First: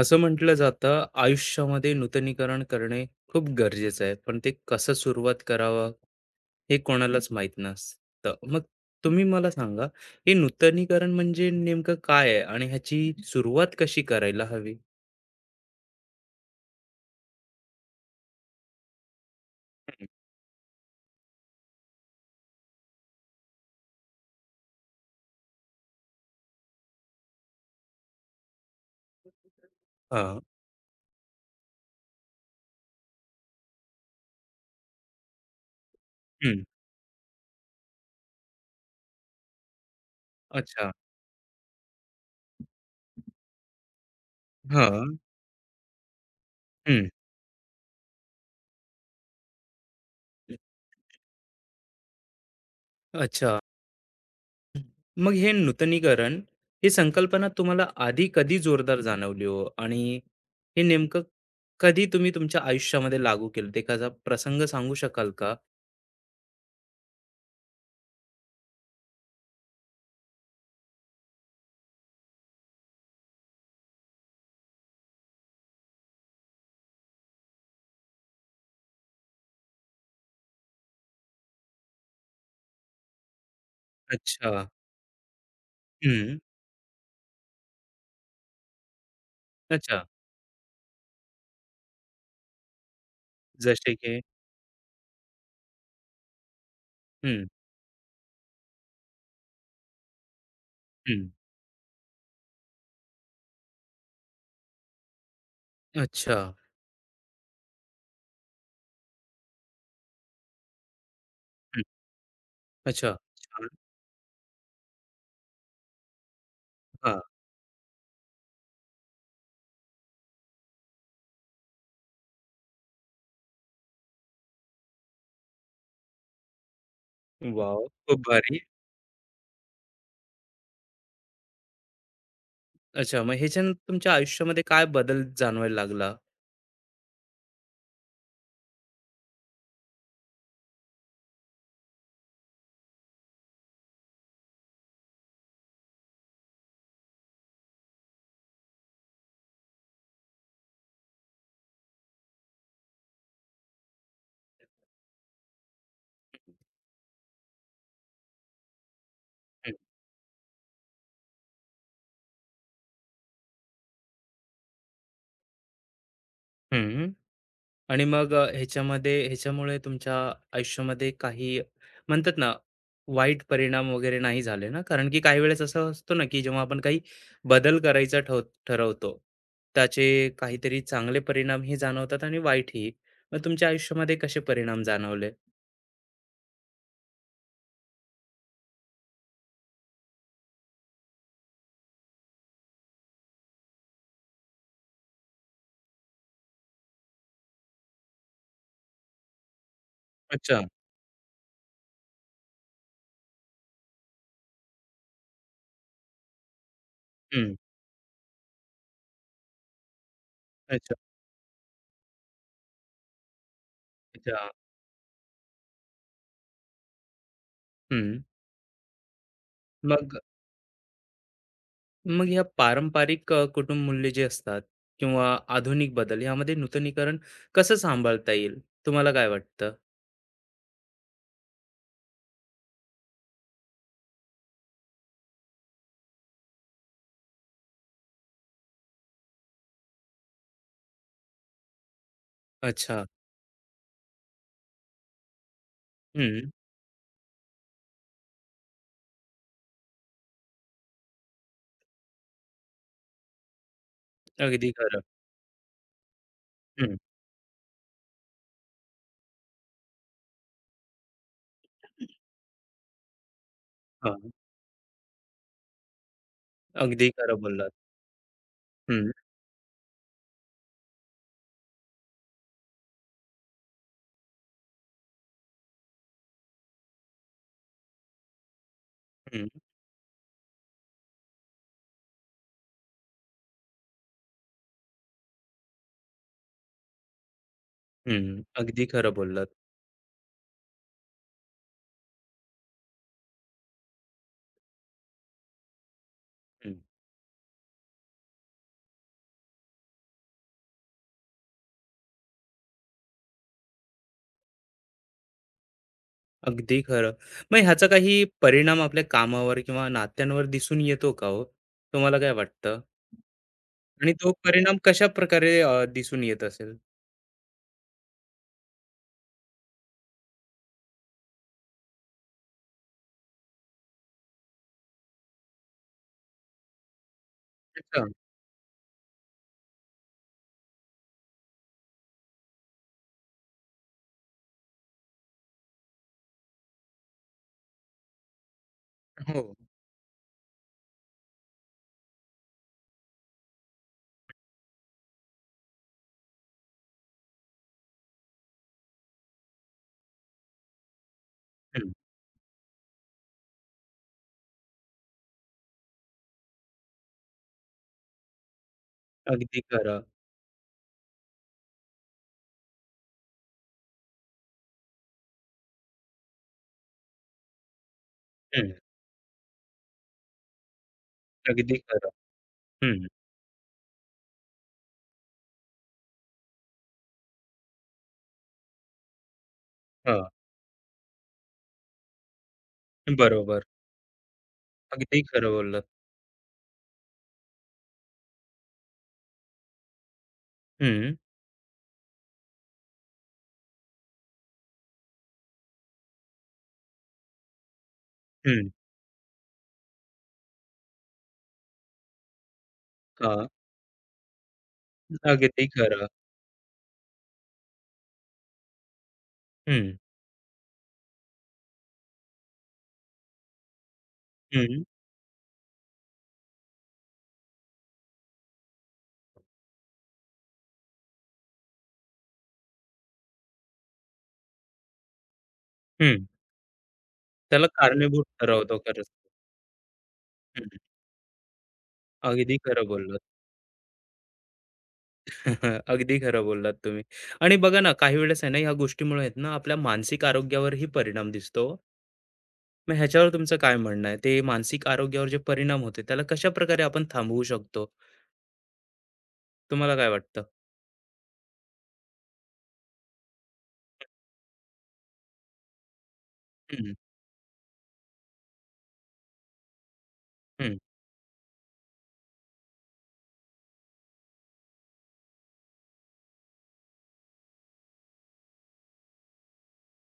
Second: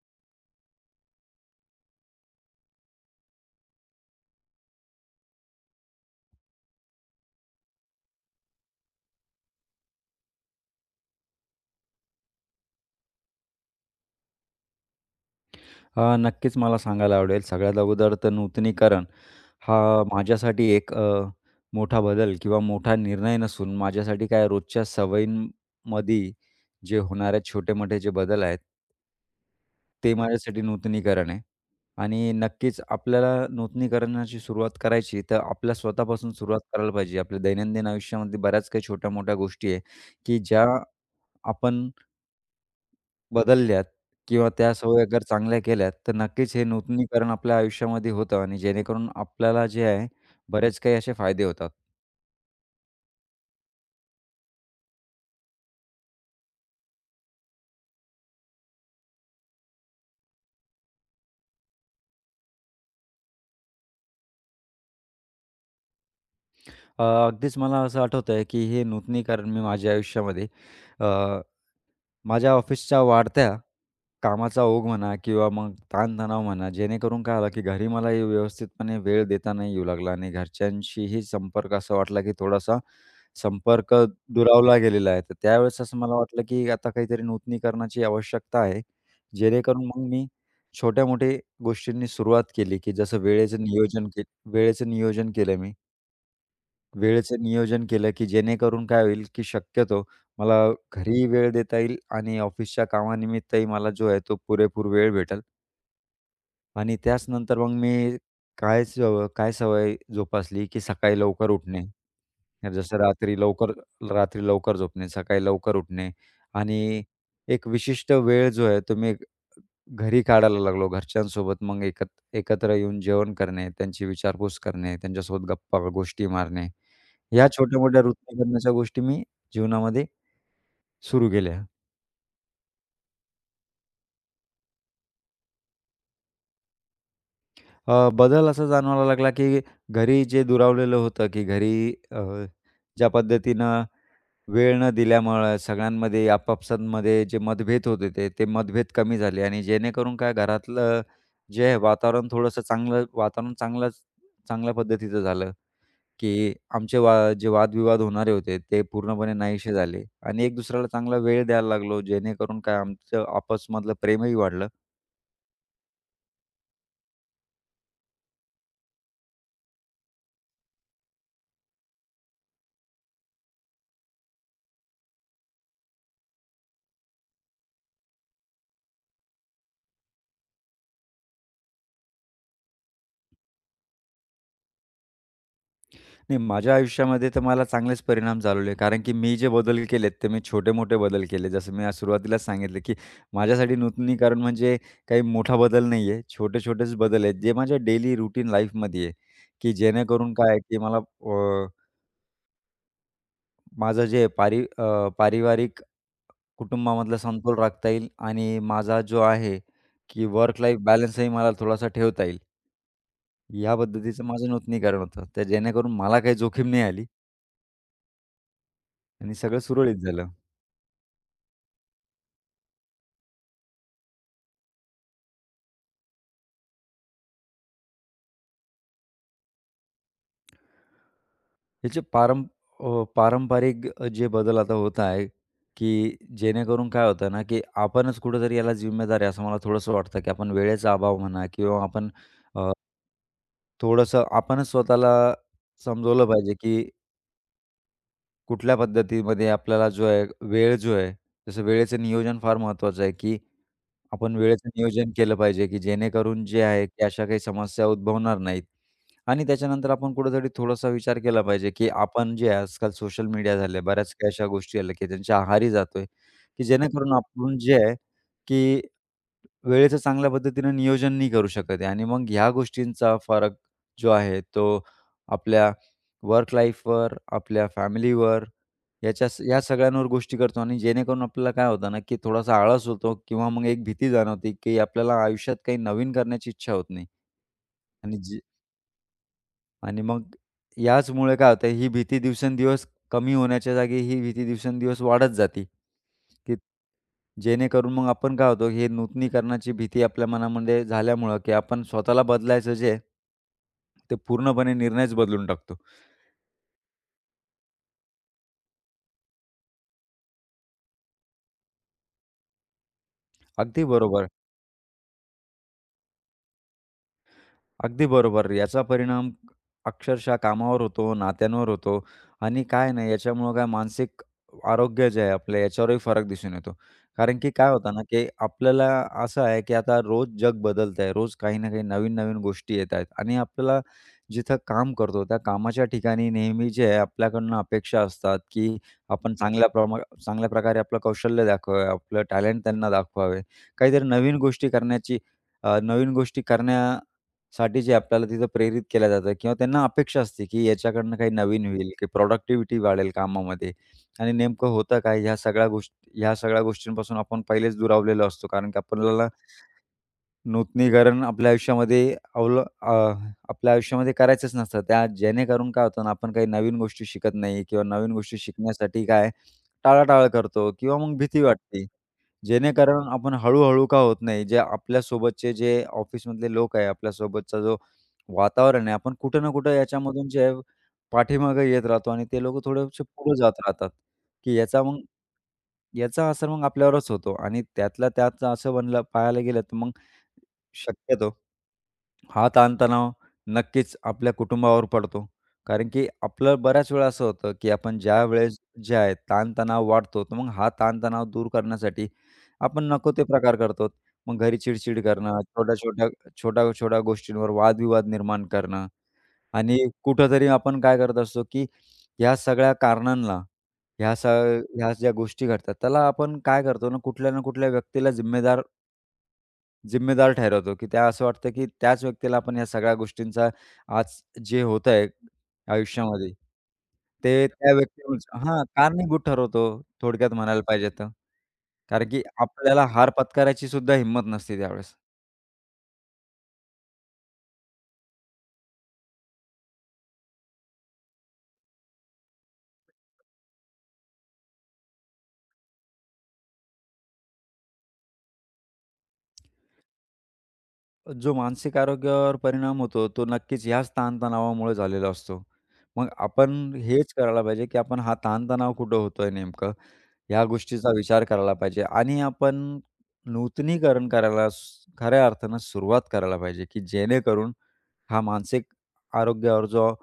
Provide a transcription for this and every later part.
असं म्हटलं जातं आयुष्यामध्ये नूतनीकरण करणे खूप गरजेचं आहे पण ते कसं सुरुवात करावं हे कोणालाच माहित नसतं. मग तुम्ही मला सांगा, हे नूतनीकरण म्हणजे नेमकं काय आहे आणि ह्याची सुरुवात कशी करायला हवी? हां, नक्कीच मला सांगायला आवडेल. सगळ्यात अगोदर तर नूतनीकरण हा हम्म. माझ्यासाठी एक मोठा बदल किंवा मोठा निर्णय नसून माझ्यासाठी काय रोजच्या सवयींमध्ये जे होणारे छोटे-मोठे जे बदल आहेत, ते हा. माझ्यासाठी नूतनीकरण आहे. आणि नक्कीच आपल्याला नूतनीकरणाची सुरुवात करायची तर आपल्या स्वतःपासून सुरुवात हम्म. करायला पाहिजे. आपल्या दैनंदिन आयुष्यामध्ये बऱ्याच काही छोट्या-मोठ्या गोष्टी आहे, की ज्या अच्छा. आपण बदलल्यात किंवा त्या हा. सवयी हं. अगर चांगल्या केल्यात, तर नक्कीच हे हम्म. नूतनीकरण आपल्या आयुष्यामध्ये होतं आणि जेणेकरून आपल्याला जे आहे, बरेच काही असे फायदे होतात. अच्छा. मग हे नूतनीकरण ही संकल्पना तुम्हाला आधी कधी जोरदार जाणवली हो? आणि हे नेमकं कधी तुम्ही तुमच्या आयुष्यामध्ये लागू केलं, ते एखादा प्रसंग सांगू शकाल का? अगदीच मला असं आठवतंय, की हे नूतनीकरण मी माझ्या आयुष्यामध्ये अ, माझ्या ऑफिसच्या वाढत्या कामाचा ओघ म्हणा किंवा मग ताणतणाव म्हणा, जेणेकरून काय आलं, की घरी मला हे व्यवस्थितपणे वेळ देता नाही येऊ लागला आणि घरच्यांशीही संपर्क असा वाटला, की थोडासा संपर्क अच्छा. दुरावला गेलेला आहे. तर त्यावेळेस असं मला हं. वाटलं, की आता काहीतरी नूतनीकरणाची आवश्यकता आहे. जेणेकरून अच्छा. मग मी छोट्या-मोठ्या गोष्टींनी सुरुवात केली, की जसं जसे की? वेळेचं नियोजन केलं मी. वेळेचं हं. नियोजन केलं, की जेणेकरून काय होईल, की शक्यतो मला घरीही हं. वेळ देता येईल आणि ऑफिसच्या कामानिमित्तही मला जो आहे तो पुरेपूर वेळ भेटेल. अच्छा. आणि त्याच नंतर मग मी काय सवय जोपासली, की सकाळी लवकर उठणे. हं. जसं अच्छा. रात्री छान. लवकर रात्री लवकर झोपणे, सकाळी लवकर उठणे आणि हां. एक विशिष्ट वेळ जो आहे, तो मी घरी काढायला लागलो. घरच्यांसोबत मग एकत्र येऊन जेवण करणे, त्यांची विचारपूस करणे, त्यांच्यासोबत गप्पा गोष्टी मारणे. ह्या वॉव! छोट्या-मोठ्या खूप कृती भारी. करण्याच्या गोष्टी मी जीवनामध्ये सुरू केल्या. अच्छा, मग ह्याच्यानं तुमच्या आयुष्यामध्ये काय बदल जाणवायला लागला? बदल असा जाणवायला लागला, की घरी जे दुरावलेलं होतं, की घरी अ, ज्या पद्धतीनं वेळ न दिल्यामुळं सगळ्यांमध्ये आपापसांमध्ये जे मतभेद होत होते, ते ते मतभेद कमी झाले आणि जेणेकरून काय घरातलं जे आहे वातावरण थोडंसं चांगलं वातावरण चांगलंच चांगल्या पद्धतीचं झालं, की आमचे जे वादविवाद होणारे होते, ते पूर्णपणे हं. नाहीसे झाले आणि एक दुसऱ्याला चांगला वेळ द्यायला लागलो, जेणेकरून काय आमचं आपसमधलं प्रेमही वाढलं. हं. आणि मग ह्याच्यामध्ये ह्याच्यामुळे तुमच्या आयुष्यामध्ये काही म्हणतात ना, वाईट परिणाम वगैरे नाही झाले ना? कारण की काही वेळेस असं असतो ना, की जेव्हा आपण काही बदल करायचा ठरवतो, त्याचे काहीतरी चांगले परिणाम हे जाणवतात आणि वाईटही. मग तुमच्या आयुष्यामध्ये कसे परिणाम जाणवले? नाही, माझ्या आयुष्यामध्ये तर मला चांगलेच परिणाम जाणवले. कारण की मी जे बदल केलेत, ते मी छोटे-मोठे बदल केले. जसं मी आज सुरुवातीलाच सांगितलं, की माझ्यासाठी नूतनीकरण म्हणजे काही मोठा बदल नाही आहे. छोटे-छोटेच बदल आहेत, जे माझ्या डेली रुटीन लाईफमध्ये आहे, की जेणेकरून काय आहे, अच्छा. की मला अ, माझं जे पारिवारिक कुटुंबामधला हम्म. समतोल राखता येईल आणि माझा जो आहे, की वर्क लाईफ अच्छा. बॅलन्सही मला थोडासा ठेवता येईल. या पद्धतीचं अच्छा. माझं नूतनीकरण होतं. तर जेणेकरून मला काही जोखीम नाही आली हम्म. आणि सगळं सुरळीत मग झालं. मग या पारंपरिक कुटुंब मूल्ये जे असतात किंवा आधुनिक बदल, यामध्ये नूतनीकरण कसं सांभाळता येईल? तुम्हाला काय वाटतं? याचे पारंपरिक जे बदल आता होत आहे, की जेणेकरून काय होतं ना, की आपणच कुठेतरी याला जिम्मेदार आहे असं मला थोडंसं वाटतं, की आपण वेळेचा अभाव म्हणा किंवा आपण अ, अच्छा. थोडंसं आपणच स्वतःला समजवलं हं. पाहिजे, की कुठल्या पद्धतीमध्ये आपल्याला जो आहे वेळ जो आहे, जसं वेळेचं नियोजन फार महत्त्वाचं आहे, की आपण वेळेचं अगदी खरं. नियोजन केलं पाहिजे, की जेणेकरून जे आहे, हं. की अशा काही समस्या उद्भवणार नाहीत. आणि त्याच्यानंतर आपण कुठेतरी थोडासा विचार केला पाहिजे, की आपण जे आहे, आजकाल सोशल मीडिया झाले, बऱ्याच हां. काही अशा गोष्टी आल्या, की त्यांच्या आहारी जातोय, की अगदी जेणेकरून खरं आपण बोललात. जे आहे, की हं. वेळेचं चांगल्या पद्धतीनं नियोजन नाही करू शकत आहे आणि मग ह्या गोष्टींचा फरक जो आहे तो आपल्या वर्क लाईफवर, आपल्या फॅमिलीवर हं. या सगळ्यांवर गोष्टी करतो आणि जेणेकरून आपल्याला काय होतं ना, की थोडासा आळस होतो किंवा मग एक भीती जाणवते, की आपल्याला आयुष्यात काही नवीन करण्याची इच्छा होत नाही. आणि हं. जे अगदी खरं बोललात. आणि मग याचमुळे काय होतं ही भीती दिवसेंदिवस कमी होण्याच्या जागी ही भीती दिवसेंदिवस वाढत जाते, की हं. जेणेकरून मग आपण काय होतो हे नूतनीकरणाची भीती आपल्या मनामध्ये झाल्यामुळं, की आपण स्वतःला बदलायचं जे आहे, ते पूर्णपणे निर्णयच बदलून टाकतो. अगदी खरं. मग ह्याचा काही परिणाम आपल्या कामावर किंवा नात्यांवर दिसून येतो का हो? तुम्हाला काय वाटतं? अगदी आणि बरोबर. तो परिणाम कशाप्रकारे दिसून येत असेल? अगदी बरोबर. याचा परिणाम अक्षरशः कामावर होतो, नात्यांवर होतो आणि काय नाही याच्यामुळं काय मानसिक आरोग्य जे आहे आपलं याच्यावरही फरक दिसून येतो. कारण की काय होतं ना, अच्छा. की आपल्याला असं आहे, की आता रोज जग बदलतंय. रोज काही ना काही नवीन-नवीन गोष्टी येत आहेत आणि आपल्याला जिथं काम करतो, त्या कामाच्या ठिकाणी नेहमी जे आहे आपल्याकडनं अपेक्षा असतात, की आपण हो. चांगल्या प्रकारे आपलं कौशल्य दाखवावे, आपलं टॅलेंट त्यांना दाखवावे. काहीतरी नवीन गोष्टी करण्या साठी जे आपल्याला तिथं प्रेरित केलं जातं किंवा त्यांना अपेक्षा असते, की याच्याकडनं काही नवीन होईल, हं. की प्रॉडक्टिव्हिटी वाढेल कामामध्ये आणि नेमकं होतं काय? ह्या सगळ्या गोष्टींपासून आपण पहिलेच दुरावलेलो असतो. कारण की आपल्याला अगदी खरं. नूतनीकरण आपल्या आपल्या आयुष्यामध्ये करायचंच नसतं. त्या जेणेकरून काय होतं ना, आपण काही नवीन गोष्टी शिकत नाही किंवा नवीन गोष्टी हं. शिकण्यासाठी काय टाळाटाळ करतो किंवा मग भीती अगदी वाटते. खरं. हं. जेणेकरून आपण हळू-हळू का होत नाही, जे आपल्यासोबतचे जे ऑफिसमधले लोक आहे, आपल्यासोबतचा जो वातावरण आहे, आपण कुठं ना कुठं याच्यामधून हां. जे आहे पाठीमागे येत राहतो आणि ते लोकं थोडेसे पुढे जात बरोबर. राहतात, की अगदी खरं बोललात. याचा असर मग आपल्यावरच होतो आणि त्यातल्या त्यात असं बनलं पाहायला गेलं तर मग हं. शक्यतो. हा ताणतणाव नक्कीच आपल्या कुटुंबावर पडतो. कारण की आपलं बऱ्याच वेळा असं होतं, की आपण ज्यावेळेस हं. जे आहे ताणतणाव वाढतो, तर मग हा ताणतणाव दूर करण्यासाठी आपण नको ते हां. प्रकार करतो. मग घरी चिड करणं, अगदी खरं. छोट्या-छोट्या गोष्टींवर वादविवाद निर्माण करणं आणि हं. कुठेतरी आपण काय करत असतो, की ह्या सगळ्या कारणांना, हं. ह्या ज्या गोष्टी घडतात, त्याला आपण काय करतो ना, कुठल्या ना कुठल्या व्यक्तीला जिम्मेदार जिम्मेदार ठरवतो, की त्या असं वाटतं, की त्याच व्यक्तीला आपण या सगळ्या गोष्टींचा आज जे होत आहे हं. आयुष्यामध्ये, ते त्याला त्या कारणीभूत व्यक्तीच हां, ठरवतो खरंच. कारणीभूत ठरवतो थोडक्यात म्हणायला हं. पाहिजे तर. कारण की अगदी खरं आपल्याला हार बोललात. पत्करायची सुद्धा हिंमत नसते त्यावेळेस. अगदी खरं बोललात तुम्ही. आणि बघा ना, काही वेळेस आहे ना, ह्या गोष्टीमुळे आहेत ना, आपल्या मानसिक आरोग्यावरही परिणाम दिसतो. मग ह्याच्यावर तुमचं काय म्हणणं आहे? ते मानसिक आरोग्यावर जे परिणाम होते, त्याला कशाप्रकारे आपण थांबवू शकतो? तुम्हाला काय वाटतं? जो मानसिक आरोग्यावर परिणाम होतो, तो नक्कीच ह्याच ताणतणावामुळे झालेला असतो. मग आपण हं. हेच करायला पाहिजे, की आपण हा ताणतणाव कुठं होतोय नेमकं? या हं. गोष्टीचा विचार करायला पाहिजे आणि आपण नूतनीकरण करायला सु खऱ्या अर्थानं सुरुवात करायला पाहिजे, की जेणेकरून हा मानसिक आरोग्यावर जो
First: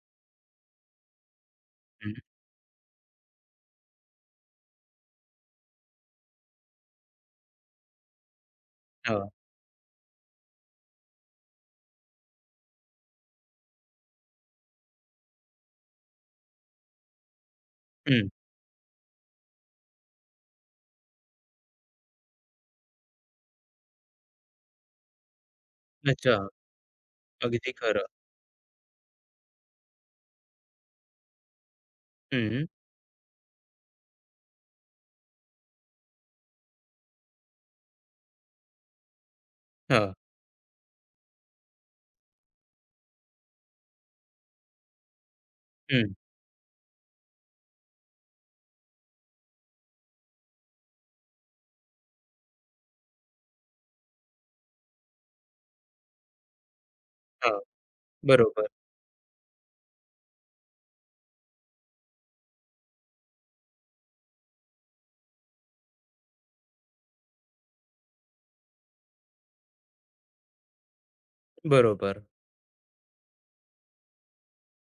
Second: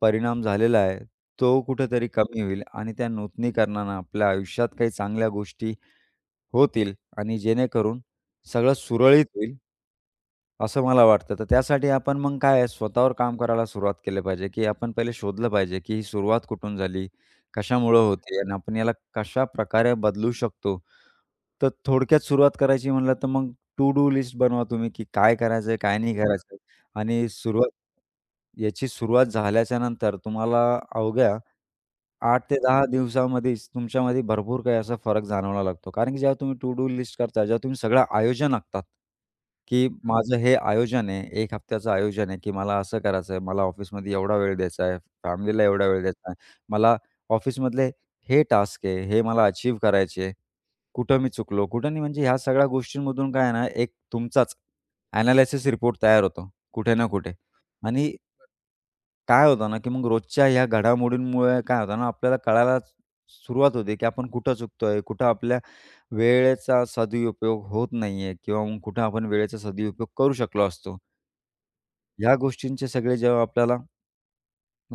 परिणाम झालेला आहे, तो कुठेतरी हं. कमी होईल आणि त्या नूतनीकरणानं आपल्या आयुष्यात काही चांगल्या गोष्टी होतील आणि जेणेकरून सगळं सुरळीत हां. होईल. असं मला वाटतं. तर त्यासाठी आपण मग काय आहे, स्वतःवर काम करायला सुरुवात केली पाहिजे, की आपण पहिले शोधलं पाहिजे, की ही सुरुवात कुठून झाली, कशामुळं हं. होते आणि आपण याला कशाप्रकारे बदलू शकतो. तर थोडक्यात सुरुवात करायची म्हणलं तर मग टू डू लिस्ट बनवा तुम्ही, की काय करायचं काय नाही अच्छा. करायचं आणि अगदी खरं. याची सुरुवात झाल्याच्यानंतर तुम्हाला अवघ्या 8 ते हं. 10 दिवसामध्येच तुमच्यामध्ये भरपूर काही असा फरक जाणवायला लागतो. कारण की जेव्हा तुम्ही टू डू लिस्ट करता, जेव्हा तुम्ही सगळं आयोजन आखतात, की हो. हां. माझं हे आयोजन आहे, 1 हफ्त्याचं आयोजन आहे, की मला असं करायचं आहे, मला ऑफिसमध्ये एवढा वेळ द्यायचा आहे, फॅमिलीला एवढा वेळ हं. द्यायचा आहे, मला ऑफिसमधले हे टास्क आहे, हे मला अचीव्ह करायचे आहे, कुठं मी चुकलो, कुठं नाही. म्हणजे ह्या सगळ्या गोष्टींमधून काय आहे ना, एक तुमचाच ॲनालिसिस रिपोर्ट तयार होतो कुठे ना कुठे हां. आणि बरोबर, काय होतं ना, की मग रोजच्या ह्या घडामोडींमुळे काय होतं ना, आपल्याला कळायला सुरुवात होते, की आपण कुठं चुकतोय, कुठं आपल्या वेळेचा सदुपयोग होत नाहीये किंवा मग कुठं आपण वेळेचा सदुपयोग करू शकलो असतो. बरोबर. ह्या गोष्टींचे सगळे जेव्हा आपल्याला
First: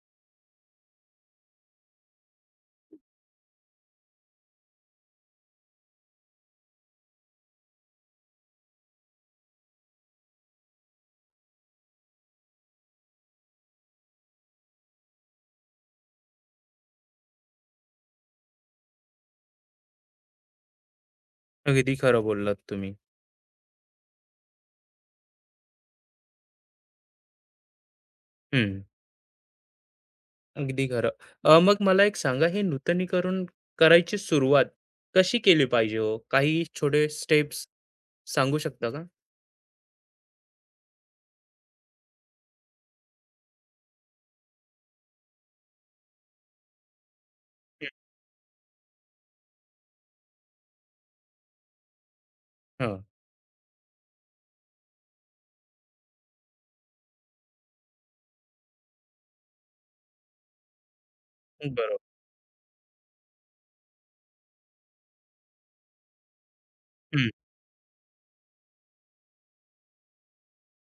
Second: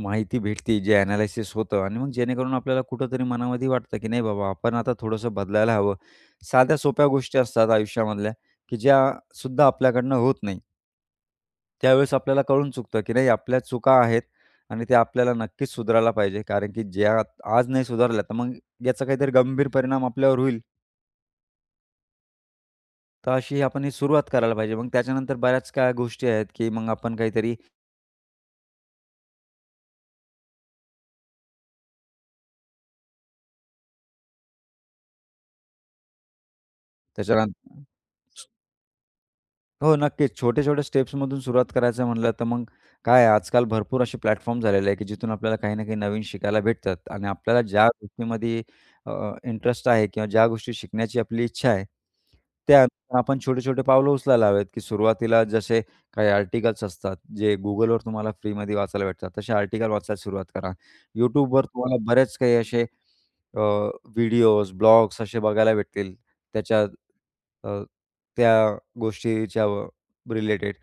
माहिती भेटते, जे ॲनालिसिस होतं आणि मग जेणेकरून आपल्याला कुठेतरी मनामध्ये वाटतं, की नाही बाबा, आपण आता थोडंसं बदलायला हवं. साध्या सोप्या गोष्टी असतात आयुष्यामधल्या, की ज्या सुद्धा आपल्याकडनं होत नाही. त्यावेळेस आपल्याला कळून चुकतं, की नाही आपल्या चुका आहेत आणि ते आपल्याला नक्कीच सुधारायला पाहिजे. कारण की ज्या आज नाही सुधारल्या, तर मग याचा काहीतरी गंभीर परिणाम आपल्यावर होईल. अगदी खरं बोललात तुम्ही. तर अशी आपण ही सुरुवात करायला पाहिजे. मग त्याच्यानंतर बऱ्याच काय गोष्टी आहेत, की मग आपण काहीतरी हं. अगदी खरं. मग मला एक सांगा, हे नूतनीकरण करायची सुरुवात कशी केली पाहिजे हो? काही छोटे स्टेप्स त्याच्यानंतर सांगू शकता का? हो, नक्कीच. छोटे-छोटे स्टेप्समधून सुरुवात करायचं म्हणलं, तर मग काय आहे, आजकाल भरपूर असे प्लॅटफॉर्म झालेले आहे, की जिथून आपल्याला काही ना काही नवीन शिकायला भेटतात आणि आपल्याला ज्या हं. गोष्टीमध्ये अ, इंटरेस्ट आहे किंवा ज्या गोष्टी शिकण्याची आपली इच्छा आहे, त्या हां. आपण छोटे-छोटे पावलं उचलायला हवेत, की सुरुवातीला जसे काही आर्टिकल्स असतात, जे Googleवर तुम्हाला फ्रीमध्ये वाचायला भेटतात, तसे आर्टिकल वाचायला सुरुवात करा. YouTubeवर तुम्हाला बरोबर. बरेच काही असे व्हिडिओज, ब्लॉग्स असे बघायला भेटतील. त्याच्या हं. अ, त्या गोष्टीच्या रिलेटेड.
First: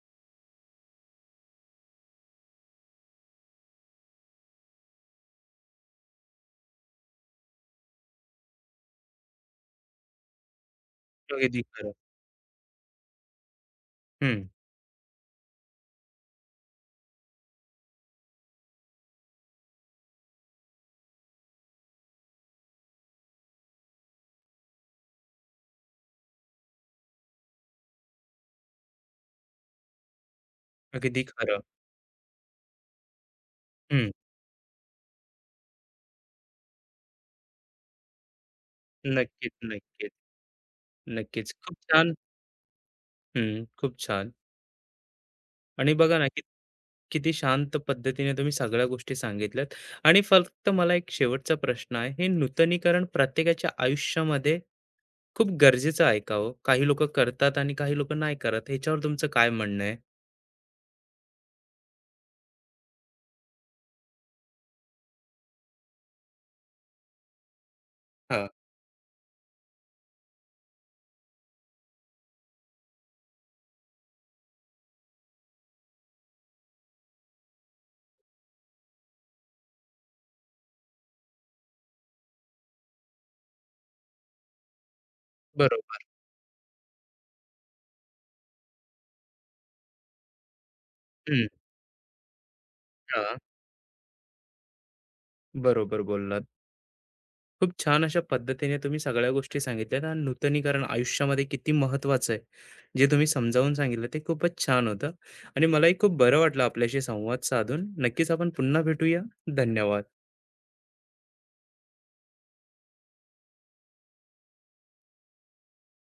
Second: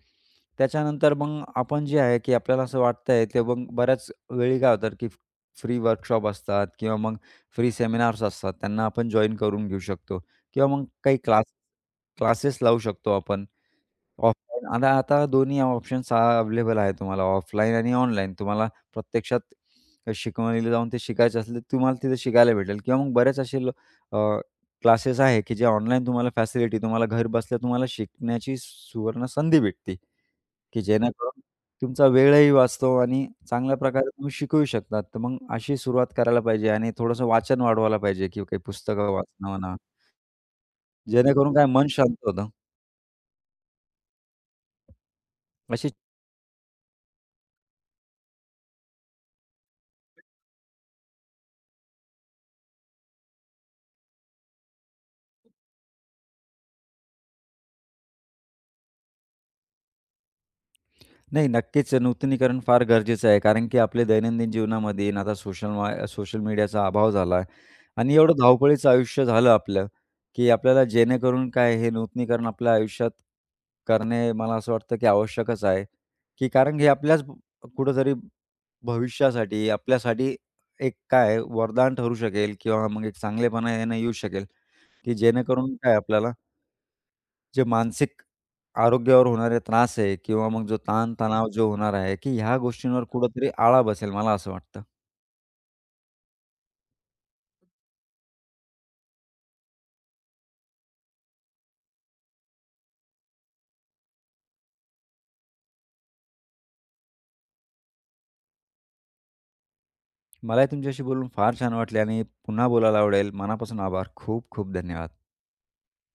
त्याच्यानंतर मग आपण जे आहे, की आपल्याला असं वाटतंय ते मग बऱ्याच वेळी काय होतात, की फ्री वर्कशॉप असतात किंवा मग फ्री सेमिनार्स असतात. त्यांना आपण जॉइन करून घेऊ शकतो किंवा मग काही क्लास अगदी खरं. क्लासेस लावू शकतो आपण. हं. ऑफलाईन आता आता दोन्ही ऑप्शन्स अवेलेबल आहे तुम्हाला ऑफलाईन आणि ऑनलाईन. तुम्हाला प्रत्यक्षात शिकवणीला जाऊन ते शिकायचं असेल, तर तुम्हाला तिथे शिकायला भेटेल किंवा मग बरेच असे क्लासेस आहे, की जे ऑनलाईन तुम्हाला फॅसिलिटी तुम्हाला घरबसल्या तुम्हाला शिकण्याची सुवर्ण संधी भेटते, की अगदी जेणेकरून खरं. तुमचा वेळही वाचतो आणि चांगल्या प्रकारे हं. तुम्ही शिकवू शकतात. तर मग अशी सुरुवात करायला पाहिजे आणि थोडंसं वाचन वाढवायला पाहिजे किंवा काही पुस्तकं वाचणं नक्कीच, म्हणा, नक्कीच, नक्कीच. जेणेकरून काय खूप मन छान. शांत होतं. हं. खूप छान. अशी आणि बघा ना, की किती शांत पद्धतीने तुम्ही सगळ्या गोष्टी सांगितल्यात. आणि फक्त मला एक शेवटचा प्रश्न आहे. हे नूतनीकरण प्रत्येकाच्या आयुष्यामध्ये खूप गरजेचं आहे का हो? काही लोकं करतात आणि काही लोकं नाही करत. ह्याच्यावर तुमचं काय म्हणणं आहे? नाही, नक्कीच नूतनीकरण फार गरजेचं आहे. कारण की आपल्या दैनंदिन जीवनामध्ये आणि आता सोशल मीडियाचा अभाव झाला आणि एवढं हां. धावपळीचं आयुष्य झालं आपलं, की आपल्याला जेणेकरून काय हे नूतनीकरण आपल्या आयुष्यात करणे मला असं वाटतं की आवश्यकच आहे, की कारण हे आपल्याच कुठेतरी भविष्यासाठी आपल्यासाठी एक काय वरदान ठरू शकेल किंवा मग एक चांगलेपणा यानं येऊ शकेल, की जेणेकरून काय बरोबर. आपल्याला जे मानसिक आरोग्यावर होणारे त्रास आहे किंवा मग जो ताण-तणाव हं. हं. जो होणार आहे, की ह्या गोष्टींवर हां. हां. कुठेतरी आळा बसेल, मला असं वाटतं. बरोबर बोललात. खूप छान अशा पद्धतीने तुम्ही सगळ्या गोष्टी सांगितल्यात आणि नूतनीकरण आयुष्यामध्ये किती महत्त्वाचं आहे, जे तुम्ही समजावून सांगितलं, ते खूपच छान होतं. आणि मलाही खूप बरं वाटलं आपल्याशी संवाद साधून. नक्कीच आपण पुन्हा भेटूया. धन्यवाद. मलाही तुमच्याशी बोलून फार छान वाटले आणि पुन्हा बोलायला आवडेल. मनापासून आभार. खूप खूप धन्यवाद.